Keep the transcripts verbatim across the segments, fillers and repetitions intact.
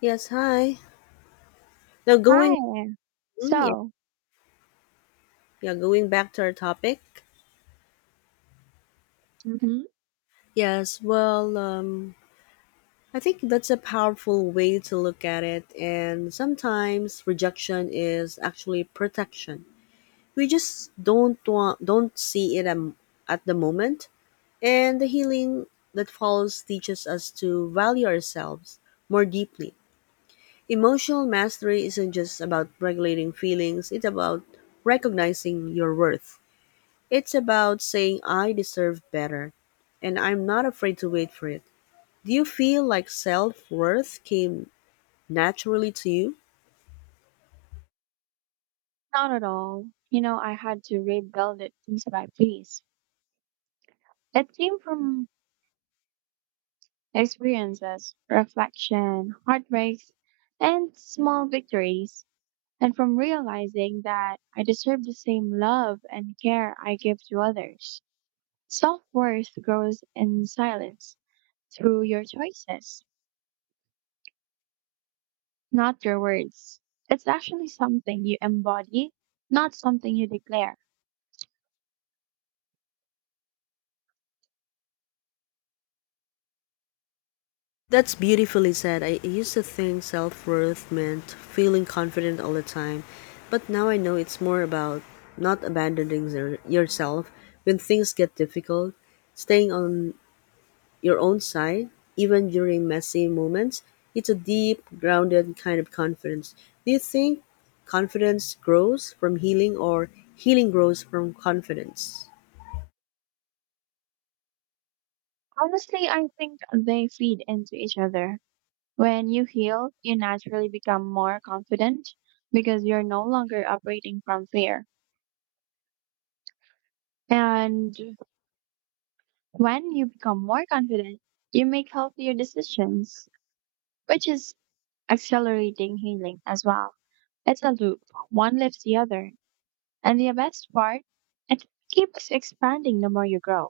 Yes, hi. Now going, Hi. mm, yeah, So, yeah, going back to our topic. hmm Yes, well, um, I think that's a powerful way to look at it, and sometimes rejection is actually protection. We just don't want, don't see it um, at the moment, and the healing that follows teaches us to value ourselves more deeply. Emotional mastery isn't just about regulating feelings; it's about recognizing your worth. It's about saying I deserve better and I'm not afraid to wait for it. Do you feel like self worth came naturally to you? not at all. You know, I had to rebuild it piece by piece. It came from experiences, reflection, heartbreaks, and small victories, and from realizing that I deserve the same love and care I give to others. Self worth grows in silence through your choices, not your words. It's actually something you embody, not something you declare. That's beautifully said. I used to think self worth meant feeling confident all the time, but now I know it's more about not abandoning your- yourself when things get difficult, staying on your own side, even during messy moments. It's a deep, grounded kind of confidence. Do you think confidence grows from healing or healing grows from confidence? Honestly, I think they feed into each other. When you heal, you naturally become more confident because you're no longer operating from fear. And when you become more confident, you make healthier decisions, which is accelerating healing as well. It's a loop. One lifts the other. And the best part, it keeps expanding the more you grow.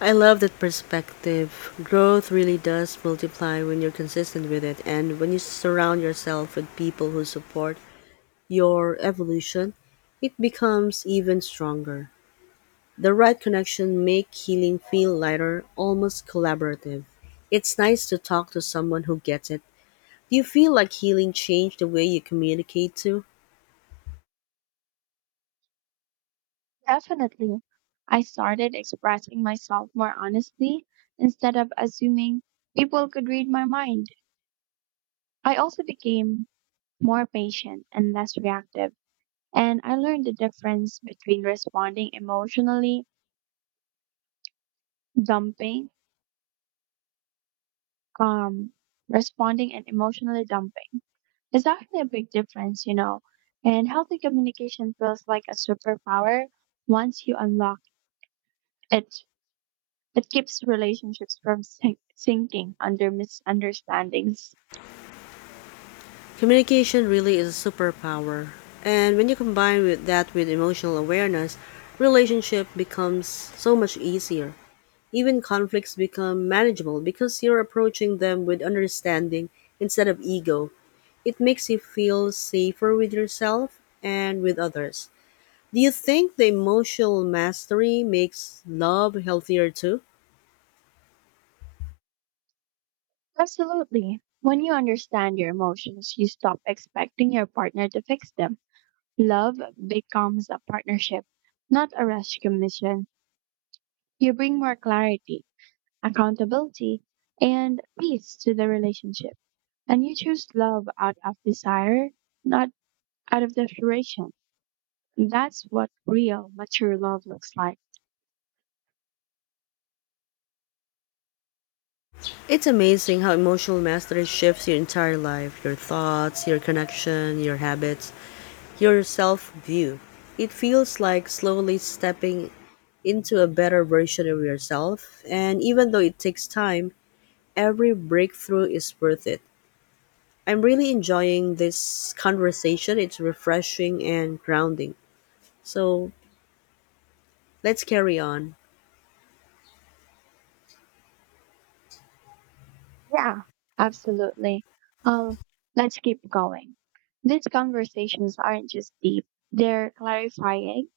I love that perspective. Growth really does multiply when you're consistent with it, and when you surround yourself with people who support your evolution, it becomes even stronger. The right connection make healing feel lighter, almost collaborative. It's nice to talk to someone who gets it. Do you feel like healing changed the way you communicate too? Definitely. I started expressing myself more honestly instead of assuming people could read my mind. I also became more patient and less reactive, and I learned the difference between responding emotionally dumping, um, responding and emotionally dumping. It's actually a big difference, you know. And healthy communication feels like a superpower once you unlock it. It keeps relationships from sink- sinking under misunderstandings. Communication really is a superpower. And when you combine with that with emotional awareness, relationship becomes so much easier. Even conflicts become manageable because you're approaching them with understanding instead of ego. It makes you feel safer with yourself and with others. Do you think the emotional mastery makes love healthier too? Absolutely. When you understand your emotions, you stop expecting your partner to fix them. Love becomes a partnership, not a rescue mission. You bring more clarity, accountability, and peace to the relationship. And you choose love out of desire, not out of desperation. That's what real, mature love looks like. It's amazing how emotional mastery shifts your entire life, your thoughts, your connection, your habits, your self view. It feels like slowly stepping into a better version of yourself, and even though it takes time, every breakthrough is worth it. I'm really enjoying this conversation. It's refreshing and grounding. So let's carry on. Yeah, absolutely. Um, let's keep going. These conversations aren't just deep, they're clarifying,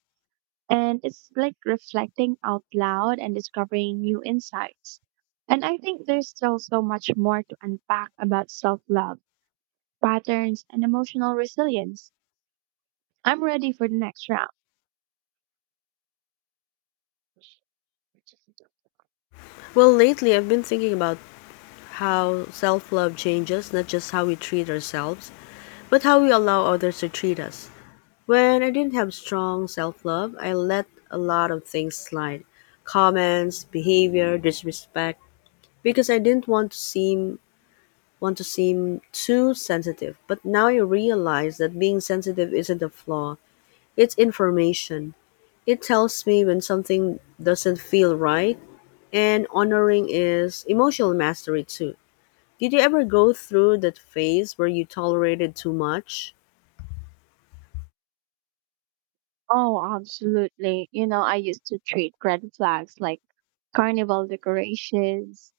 and it's like reflecting out loud and discovering new insights. And I think there's still so much more to unpack about self love, patterns, and emotional resilience. I'm ready for the next round. Well, lately I've been thinking about how self love changes not just how we treat ourselves, but how we allow others to treat us. When I didn't have strong self love, I let a lot of things slide: comments, behavior, disrespect, because I didn't want to seem want to seem too sensitive. But now I realize that being sensitive isn't a flaw. It's information. It tells me when something doesn't feel right, and honoring is emotional mastery too. Did you ever go through that phase where you tolerated too much? Oh, absolutely. You know, I used to treat red flags like carnival decorations,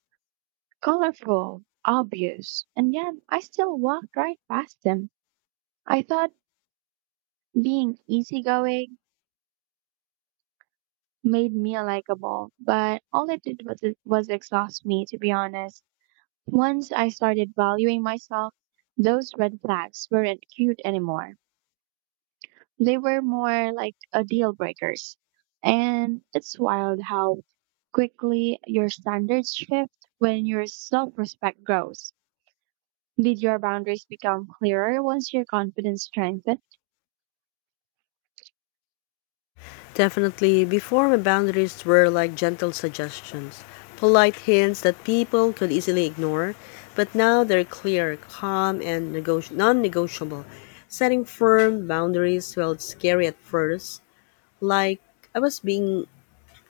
colorful, obvious, and yet I still walked right past them. I thought being easygoing made me likable, but all it did was, was exhaust me, to be honest. Once I started valuing myself, those red flags weren't cute anymore. They were more like a deal breakers. And it's wild how quickly your standards shift when your self respect grows. Did your boundaries become clearer once your confidence strengthened? Definitely. Before, my boundaries were like gentle suggestions, polite hints that people could easily ignore, but now they're clear, calm, and negoti- non negotiable. Setting firm boundaries felt scary at first, like I was being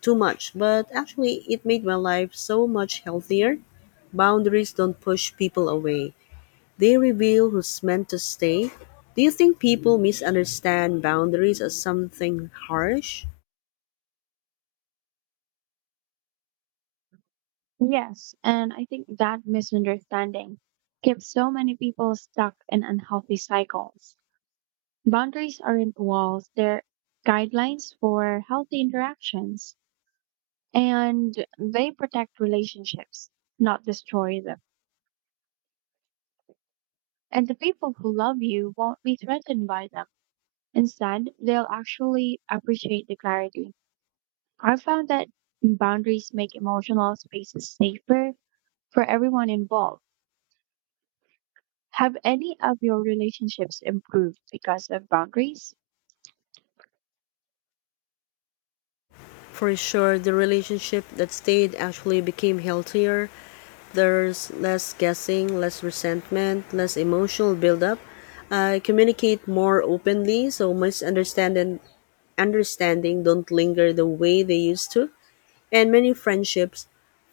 too much, but actually, it made my life so much healthier. Boundaries don't push people away. They reveal who's meant to stay. Do you think people misunderstand boundaries as something harsh? Yes, and I think that misunderstanding keeps so many people stuck in unhealthy cycles. Boundaries aren't walls, they're guidelines for healthy interactions, and they protect relationships, not destroy them. And the people who love you won't be threatened by them. Instead, they'll actually appreciate the clarity. I found that boundaries make emotional spaces safer for everyone involved. Have any of your relationships improved because of boundaries? For sure, the relationship that stayed actually became healthier. There's less guessing, less resentment, less emotional buildup. I communicate more openly, so misunderstanding understanding don't linger the way they used to. And many friendships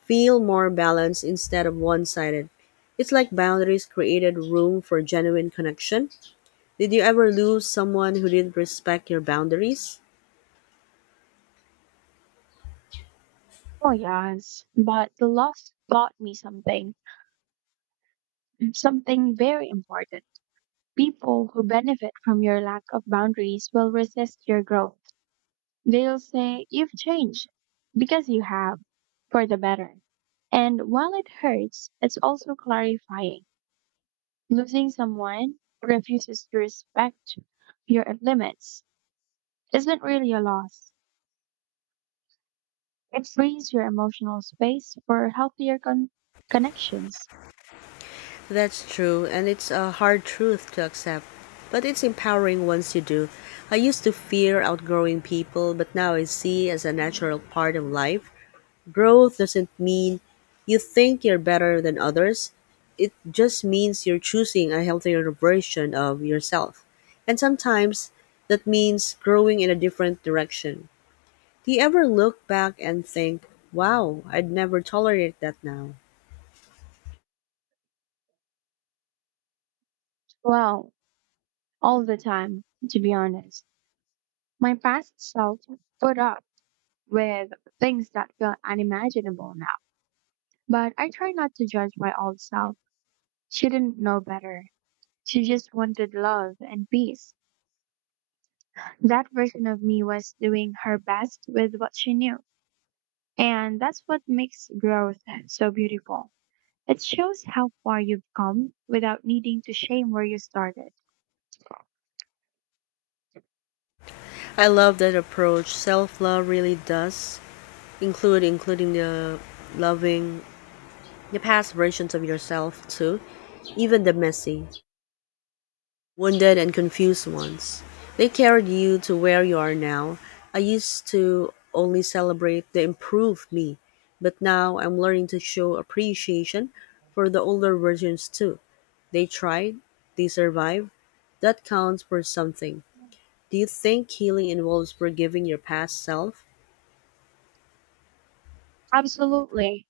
feel more balanced instead of one sided. It's like boundaries created room for genuine connection. Did you ever lose someone who didn't respect your boundaries? Oh, yes, but the loss taught me something, something very important. People who benefit from your lack of boundaries will resist your growth. They'll say, "You've changed," because you have, for the better. And while it hurts, it's also clarifying. Losing someone who refuses to respect your limits isn't really a loss. It frees your emotional space for healthier con- connections. That's true, and it's a hard truth to accept, but it's empowering once you do. I used to fear outgrowing people, but now I see as a natural part of life. Growth doesn't mean you think you're better than others. It just means you're choosing a healthier version of yourself. And sometimes that means growing in a different direction. Do you ever look back and think, wow, I'd never tolerate that now? Well, all the time, to be honest. My past self put up with things that feel unimaginable now, but I try not to judge my old self. She didn't know better. She just wanted love and peace. That version of me was doing her best with what she knew. And that's what makes growth so beautiful. It shows how far you've come without needing to shame where you started. I love that approach. Self love really does include including the loving the past versions of yourself too, even the messy, wounded and confused ones. They carried you to where you are now. I used to only celebrate the improved me, but now I'm learning to show appreciation for the older versions too. They tried, they survived. That counts for something. Do you think healing involves forgiving your past self? Absolutely.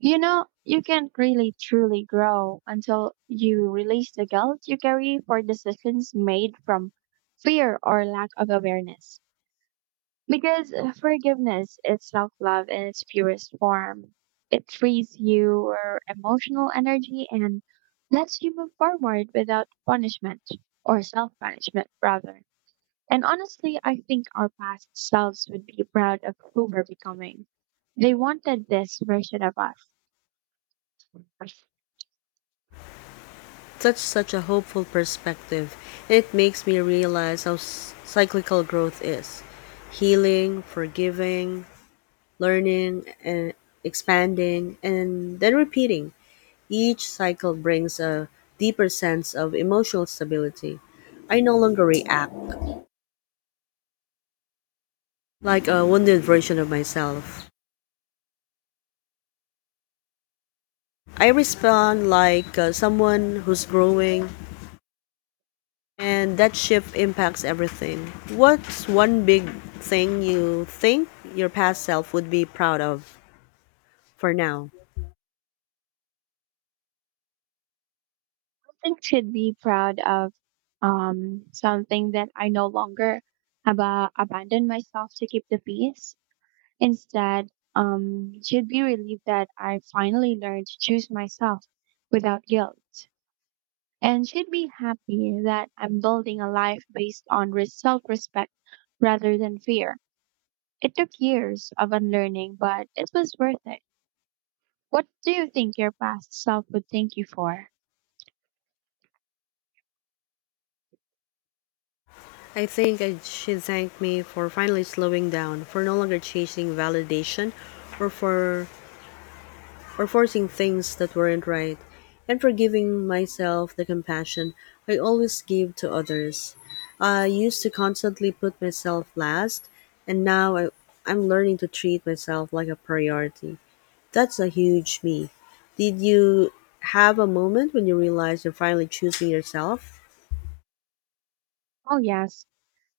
You know, you can't really truly grow until you release the guilt you carry for decisions made from fear or lack of awareness. Because uh, forgiveness is self love in its purest form. It frees your emotional energy and lets you move forward without punishment or self punishment, rather. And honestly, I think our past selves would be proud of who we're becoming. They wanted this version of us. I That's such a hopeful perspective, and it makes me realize how s- cyclical growth is. Healing, forgiving, learning, and expanding, and then repeating. Each cycle brings a deeper sense of emotional stability. I no longer react like a wounded version of myself. I respond like uh, someone who's growing. And that shift impacts everything. What's one big thing you think your past self would be proud of for now? think should be proud of um, something that I no longer ab- abandon myself to keep the peace. Instead, um, she'd be relieved that I finally learned to choose myself without guilt. And she'd be happy that I'm building a life based on self respect rather than fear. It took years of unlearning, but it was worth it. What do you think your past self would thank you for? I think I should thank me for finally slowing down, for no longer chasing validation, or for or forcing things that weren't right, and for giving myself the compassion I always give to others. I used to constantly put myself last, and now I, I'm learning to treat myself like a priority. That's a huge me. Did you have a moment when you realized you're finally choosing yourself? Oh, yes.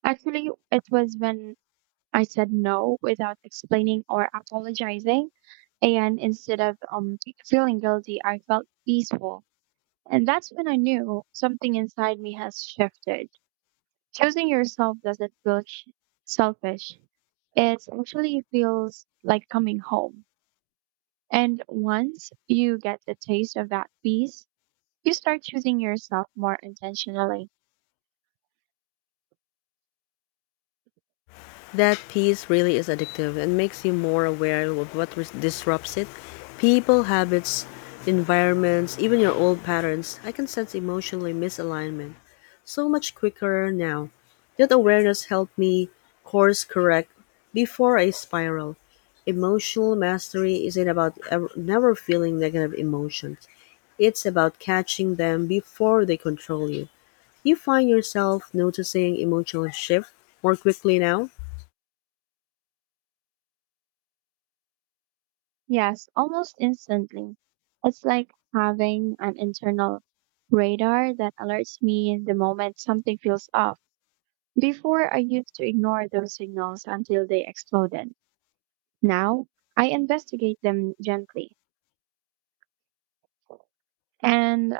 Actually, it was when I said no without explaining or apologizing. And instead of um, feeling guilty, I felt peaceful. And that's when I knew something inside me has shifted. Choosing yourself doesn't feel sh- selfish. It actually feels like coming home. And once you get the taste of that peace, you start choosing yourself more intentionally. That piece really is addictive and makes you more aware of what ris- disrupts it. People, habits, environments, even your old patterns. I can sense emotionally misalignment so much quicker now. That awareness helped me course correct before I spiral. Emotional mastery isn't about ever, never feeling negative emotions. It's about catching them before they control you. You find yourself noticing emotional shift more quickly now? Yes, almost instantly. It's like having an internal radar that alerts me in the moment something feels off. Before, I used to ignore those signals until they exploded. Now, I investigate them gently and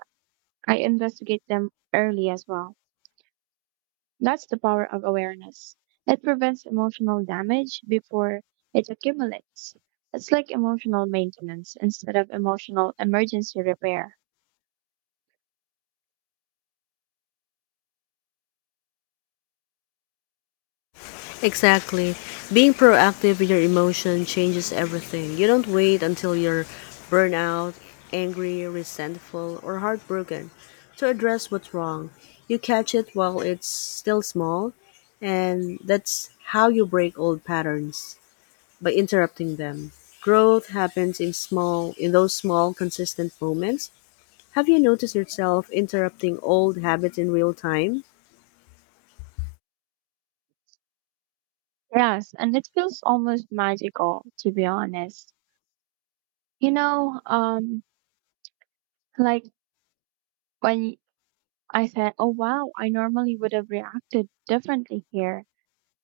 I investigate them early as well. That's the power of awareness. It prevents emotional damage before it accumulates. It's like emotional maintenance instead of emotional emergency repair. Exactly. Being proactive with your emotion changes everything. You don't wait until you're burnout, angry, resentful, or heartbroken to address what's wrong. You catch it while it's still small, and that's how you break old patterns, by interrupting them. Growth happens in small in those small consistent moments. Have you noticed yourself interrupting old habits in real time? Yes, and it feels almost magical to be honest. You know, um like when I said, "Oh wow, I normally would have reacted differently here."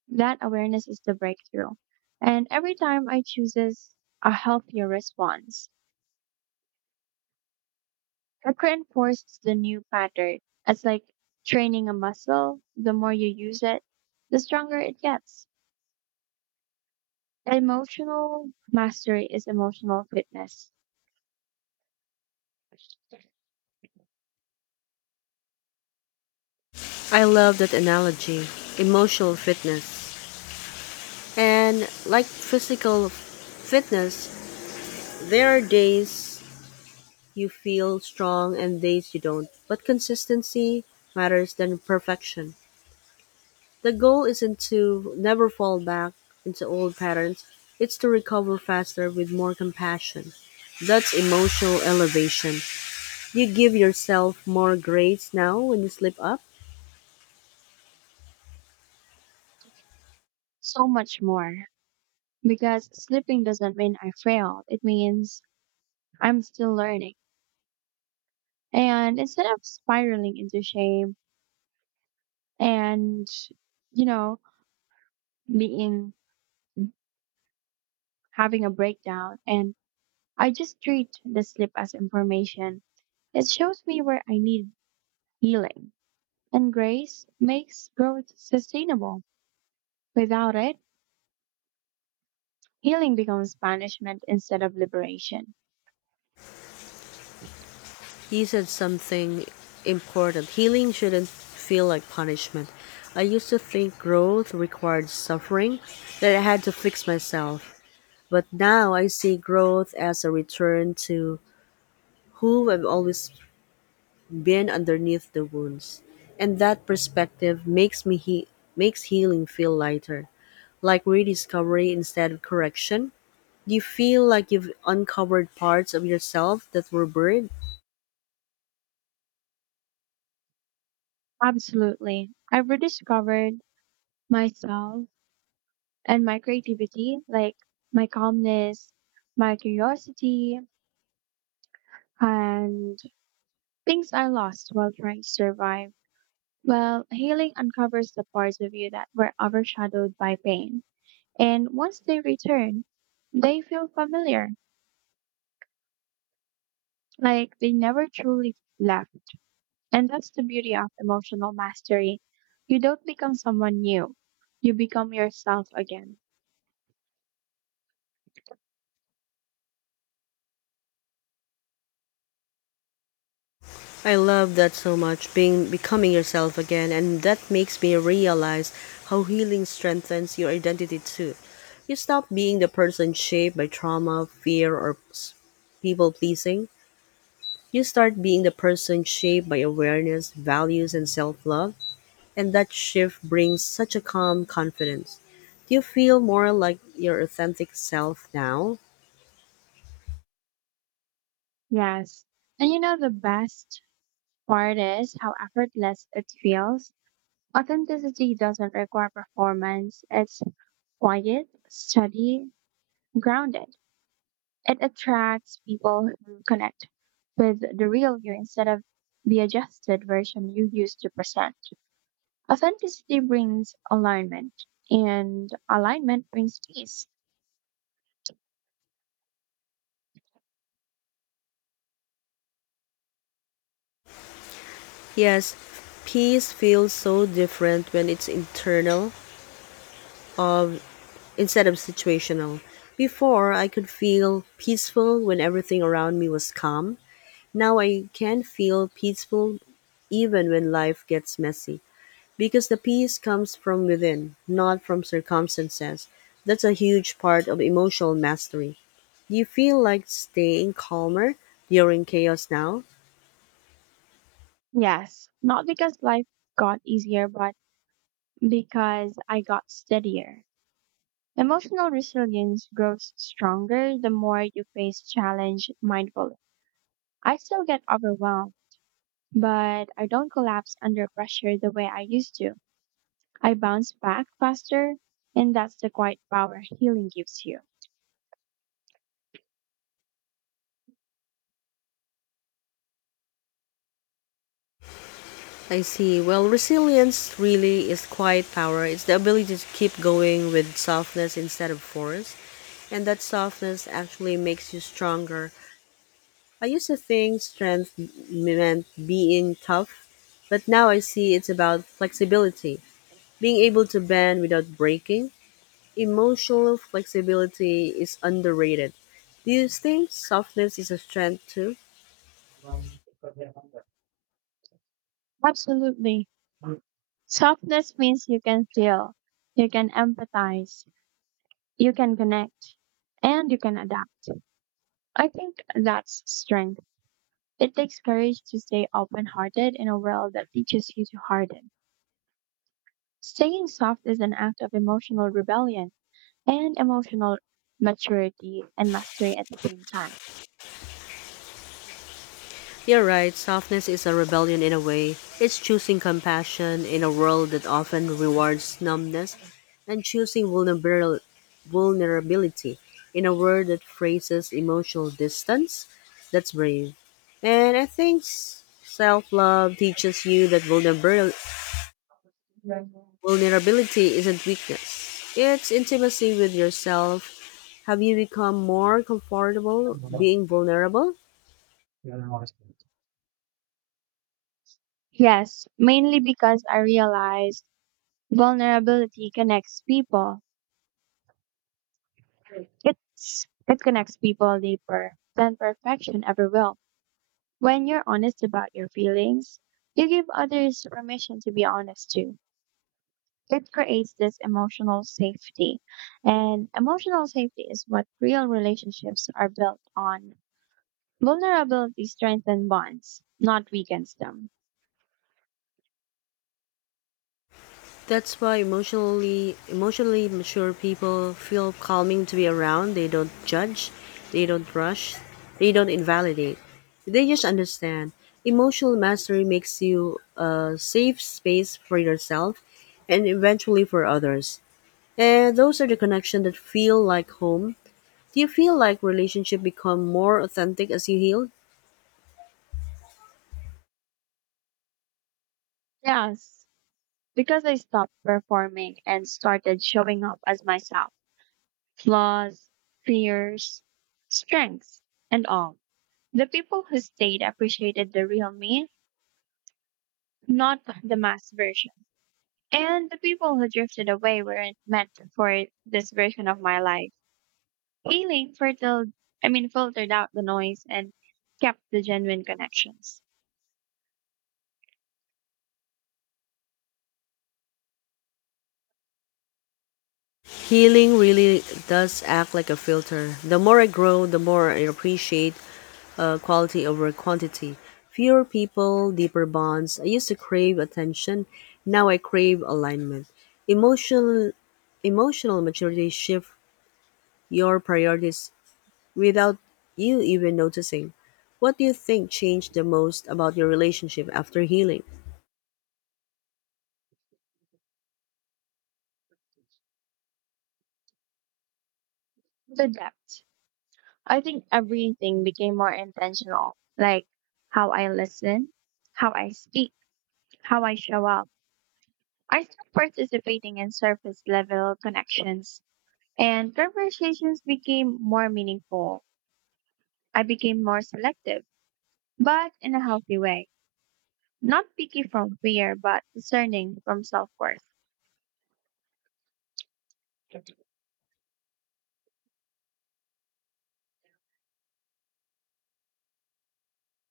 That awareness is the breakthrough. And every time I chooses a healthier response, it reinforces the new pattern. It's like training a muscle. The more you use it, the stronger it gets. Emotional mastery is emotional fitness. I love that analogy. Emotional fitness. And like physical fitness, there are days you feel strong and days you don't. But consistency matters than perfection. The goal isn't to never fall back into old patterns, it's to recover faster with more compassion. That's emotional elevation. You give yourself more grace now when you slip up? So much more. Because slipping doesn't mean I failed. It means I'm still learning. And instead of spiraling into shame and, you know, being having a breakdown, and I just treat the slip as information. It shows me where I need healing. And grace makes growth sustainable. Without it, healing becomes punishment instead of liberation. He said something important. Healing shouldn't feel like punishment. I used to think growth required suffering, that I had to fix myself. But now I see growth as a return to who I've always been underneath the wounds. And that perspective makes me he- makes healing feel lighter, like rediscovery instead of correction. You feel like you've uncovered parts of yourself that were buried? Absolutely. I've rediscovered myself and my creativity, like my calmness, my curiosity, and things I lost while trying to survive. Well, healing uncovers the parts of you that were overshadowed by pain. And once they return, they feel familiar, like they never truly left. And that's the beauty of emotional mastery. You don't become someone new, you become yourself again. I love that so much, being becoming yourself again, and that makes me realize how healing strengthens your identity too. You stop being the person shaped by trauma, fear, or people pleasing. You start being the person shaped by awareness, values, and self love, and that shift brings such a calm confidence. Do you feel more like your authentic self now? Yes. And you know, the best part is how effortless it feels. Authenticity doesn't require performance, it's quiet, steady, grounded. It attracts people who connect with the real you instead of the adjusted version you used to present. Authenticity brings alignment, and alignment brings peace. Yes, peace feels so different when it's internal of instead of situational. Before, I could feel peaceful when everything around me was calm. Now I can feel peaceful even when life gets messy because the peace comes from within, not from circumstances. That's a huge part of emotional mastery. Do you feel like staying calmer during chaos now? Yes, not because life got easier, but because I got steadier. Emotional resilience grows stronger the more you face challenge mindfully. I still get overwhelmed, but I don't collapse under pressure the way I used to. I bounce back faster, and that's the quiet power healing gives you. I see. Well, resilience really is quiet power. It's the ability to keep going with softness instead of force, and that softness actually makes you stronger. I used to think strength m- meant being tough, but now I see it's about flexibility, being able to bend without breaking. Emotional flexibility is underrated. Do you think softness is a strength too? Absolutely. Softness means you can feel, you can empathize, you can connect, and you can adapt. I think that's strength. It takes courage to stay open hearted in a world that teaches you to harden. Staying soft is an act of emotional rebellion and emotional maturity and mastery at the same time. You're right, softness is a rebellion in a way. It's choosing compassion in a world that often rewards numbness, and choosing vulnerabil- vulnerability in a world that phrases emotional distance. That's brave. And I think self love teaches you that vulnerabil- vulnerability isn't weakness, it's intimacy with yourself. Have you become more comfortable being vulnerable? Yes, mainly because I realized vulnerability connects people. It's it connects people deeper than perfection ever will. When you're honest about your feelings, you give others permission to be honest too. It creates this emotional safety. And emotional safety is what real relationships are built on. Vulnerability strengthens bonds, not weakens them. That's why emotionally emotionally mature people feel calming to be around. They don't judge, they don't rush, they don't invalidate. They just understand. Emotional mastery makes you a safe space for yourself and eventually for others. And those are the connections that feel like home. Do you feel like relationship become more authentic as you heal? Yes, because I stopped performing and started showing up as myself. Flaws, fears, strengths, and all. The people who stayed appreciated the real me, not the mass version. And the people who drifted away weren't meant for this version of my life. Healing fertile, I mean, filtered out the noise and kept the genuine connections. Healing really does act like a filter. The more I grow, the more I appreciate uh, quality over quantity. Fewer people, deeper bonds. I used to crave attention. Now I crave alignment. Emotional, emotional maturity shift your priorities without you even noticing. What do you think changed the most about your relationship after healing? The depth. I think everything became more intentional, like how I listen, how I speak, how I show up. I started participating in surface level connections and conversations became more meaningful. I became more selective, but in a healthy way. Not picky from fear, but discerning from self worth.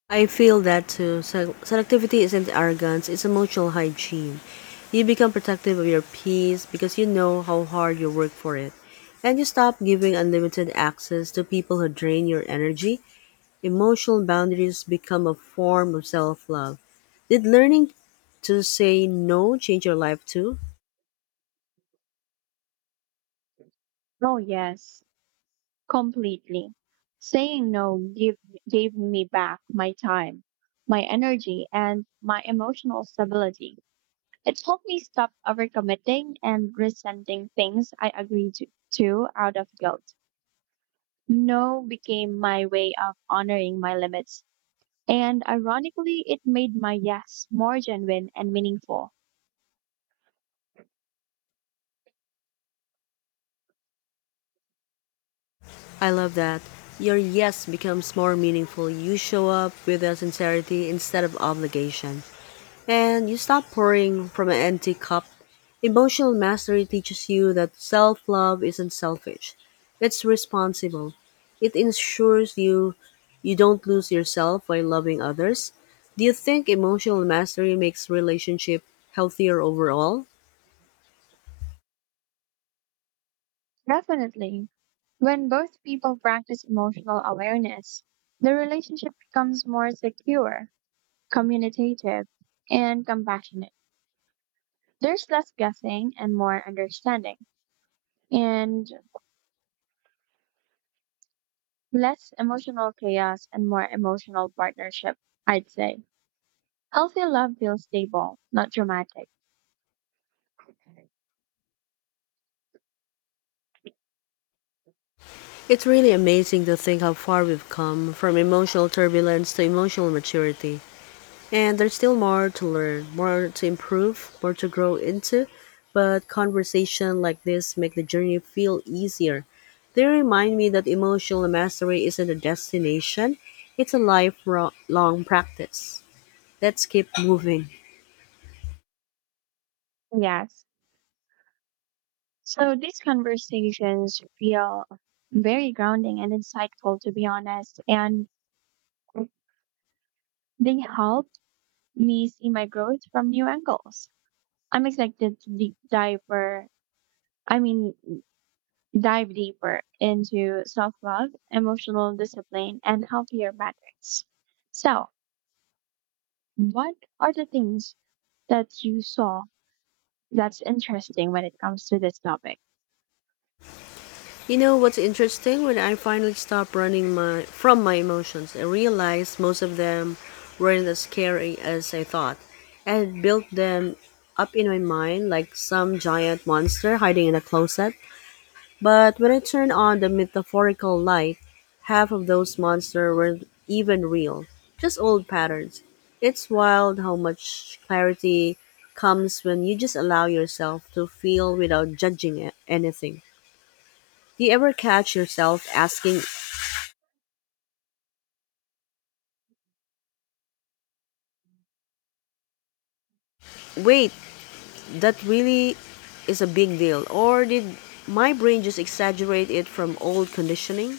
I feel that too. Se- Selectivity isn't arrogance, it's emotional hygiene. You become protective of your peace because you know how hard you work for it. And you stop giving unlimited access to people who drain your energy. Emotional boundaries become a form of self love. Did learning to say no change your life too? Oh, yes, completely. Saying no give, gave me back my time, my energy, and my emotional stability. It helped me stop overcommitting and resenting things I agreed to to out of guilt. No became my way of honoring my limits. And ironically, it made my yes more genuine and meaningful. I love that. Your yes becomes more meaningful. You show up with a sincerity instead of obligation, and you stop pouring from an empty cup. Emotional mastery teaches you that self love isn't selfish, it's responsible. It ensures you you don't lose yourself by loving others. Do you think emotional mastery makes relationship healthier overall? Definitely. When both people practice emotional awareness, the relationship becomes more secure, communicative, and compassionate. There's less guessing and more understanding, and less emotional chaos and more emotional partnership, I'd say. Healthy love feels stable, not dramatic. It's really amazing to think how far we've come from emotional turbulence to emotional maturity. And there's still more to learn, more to improve, more to grow into. But conversation like this make the journey feel easier. They remind me that emotional mastery isn't a destination, it's a lifelong practice. Let's keep moving. Yes. So these conversations feel very grounding and insightful, to be honest, and they help me see my growth from new angles. I'm excited to deep diver, I mean, dive deeper into self love, emotional discipline, and healthier habits. So, what are the things that you saw that's interesting when it comes to this topic? You know what's interesting? When I finally stopped running my from my emotions, I realized most of them weren't as scary as I thought. I had built them up in my mind like some giant monster hiding in a closet. But when I turned on the metaphorical light, half of those monsters weren't even real, just old patterns. It's wild how much clarity comes when you just allow yourself to feel without judging a- anything. Do you ever catch yourself asking, wait, that really is a big deal? Or did my brain just exaggerate it from old conditioning?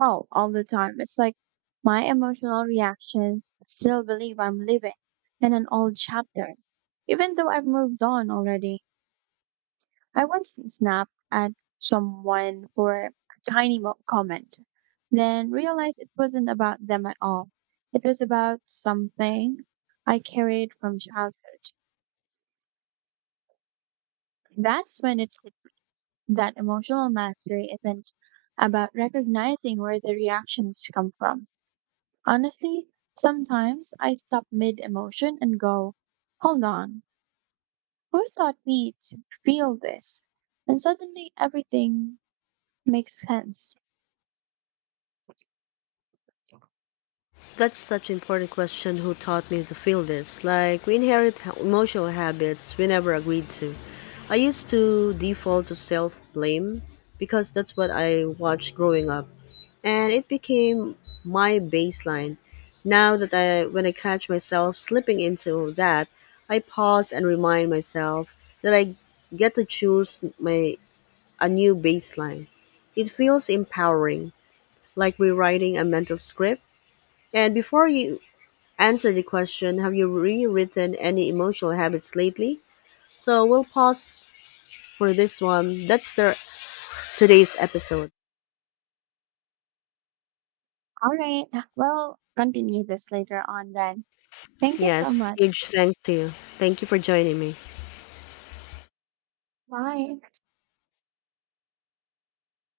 Oh, all the time. It's like my emotional reactions still believe I'm living in an old chapter, even though I've moved on already. I once snapped at someone for a tiny mo- comment, then realized it wasn't about them at all. It was about something I carried from childhood. That's when it hit that emotional mastery isn't about recognizing where the reactions come from. Honestly, sometimes I stop mid emotion and go, hold on, who taught me to feel this? And suddenly everything makes sense. That's such an important question: who taught me to feel this? Like, we inherit ha- emotional habits we never agreed to. I used to default to self blame because that's what I watched growing up, and it became my baseline. Now that I, when I catch myself slipping into that, I pause and remind myself that I get to choose my a new baseline. It feels empowering, like rewriting a mental script. And before you answer the question, have you rewritten any emotional habits lately? So we'll pause for this one. That's the today's episode. All right, well, continue this later on then. Thank you so Yes, much. huge thanks to you. Thank you for joining me. Bye.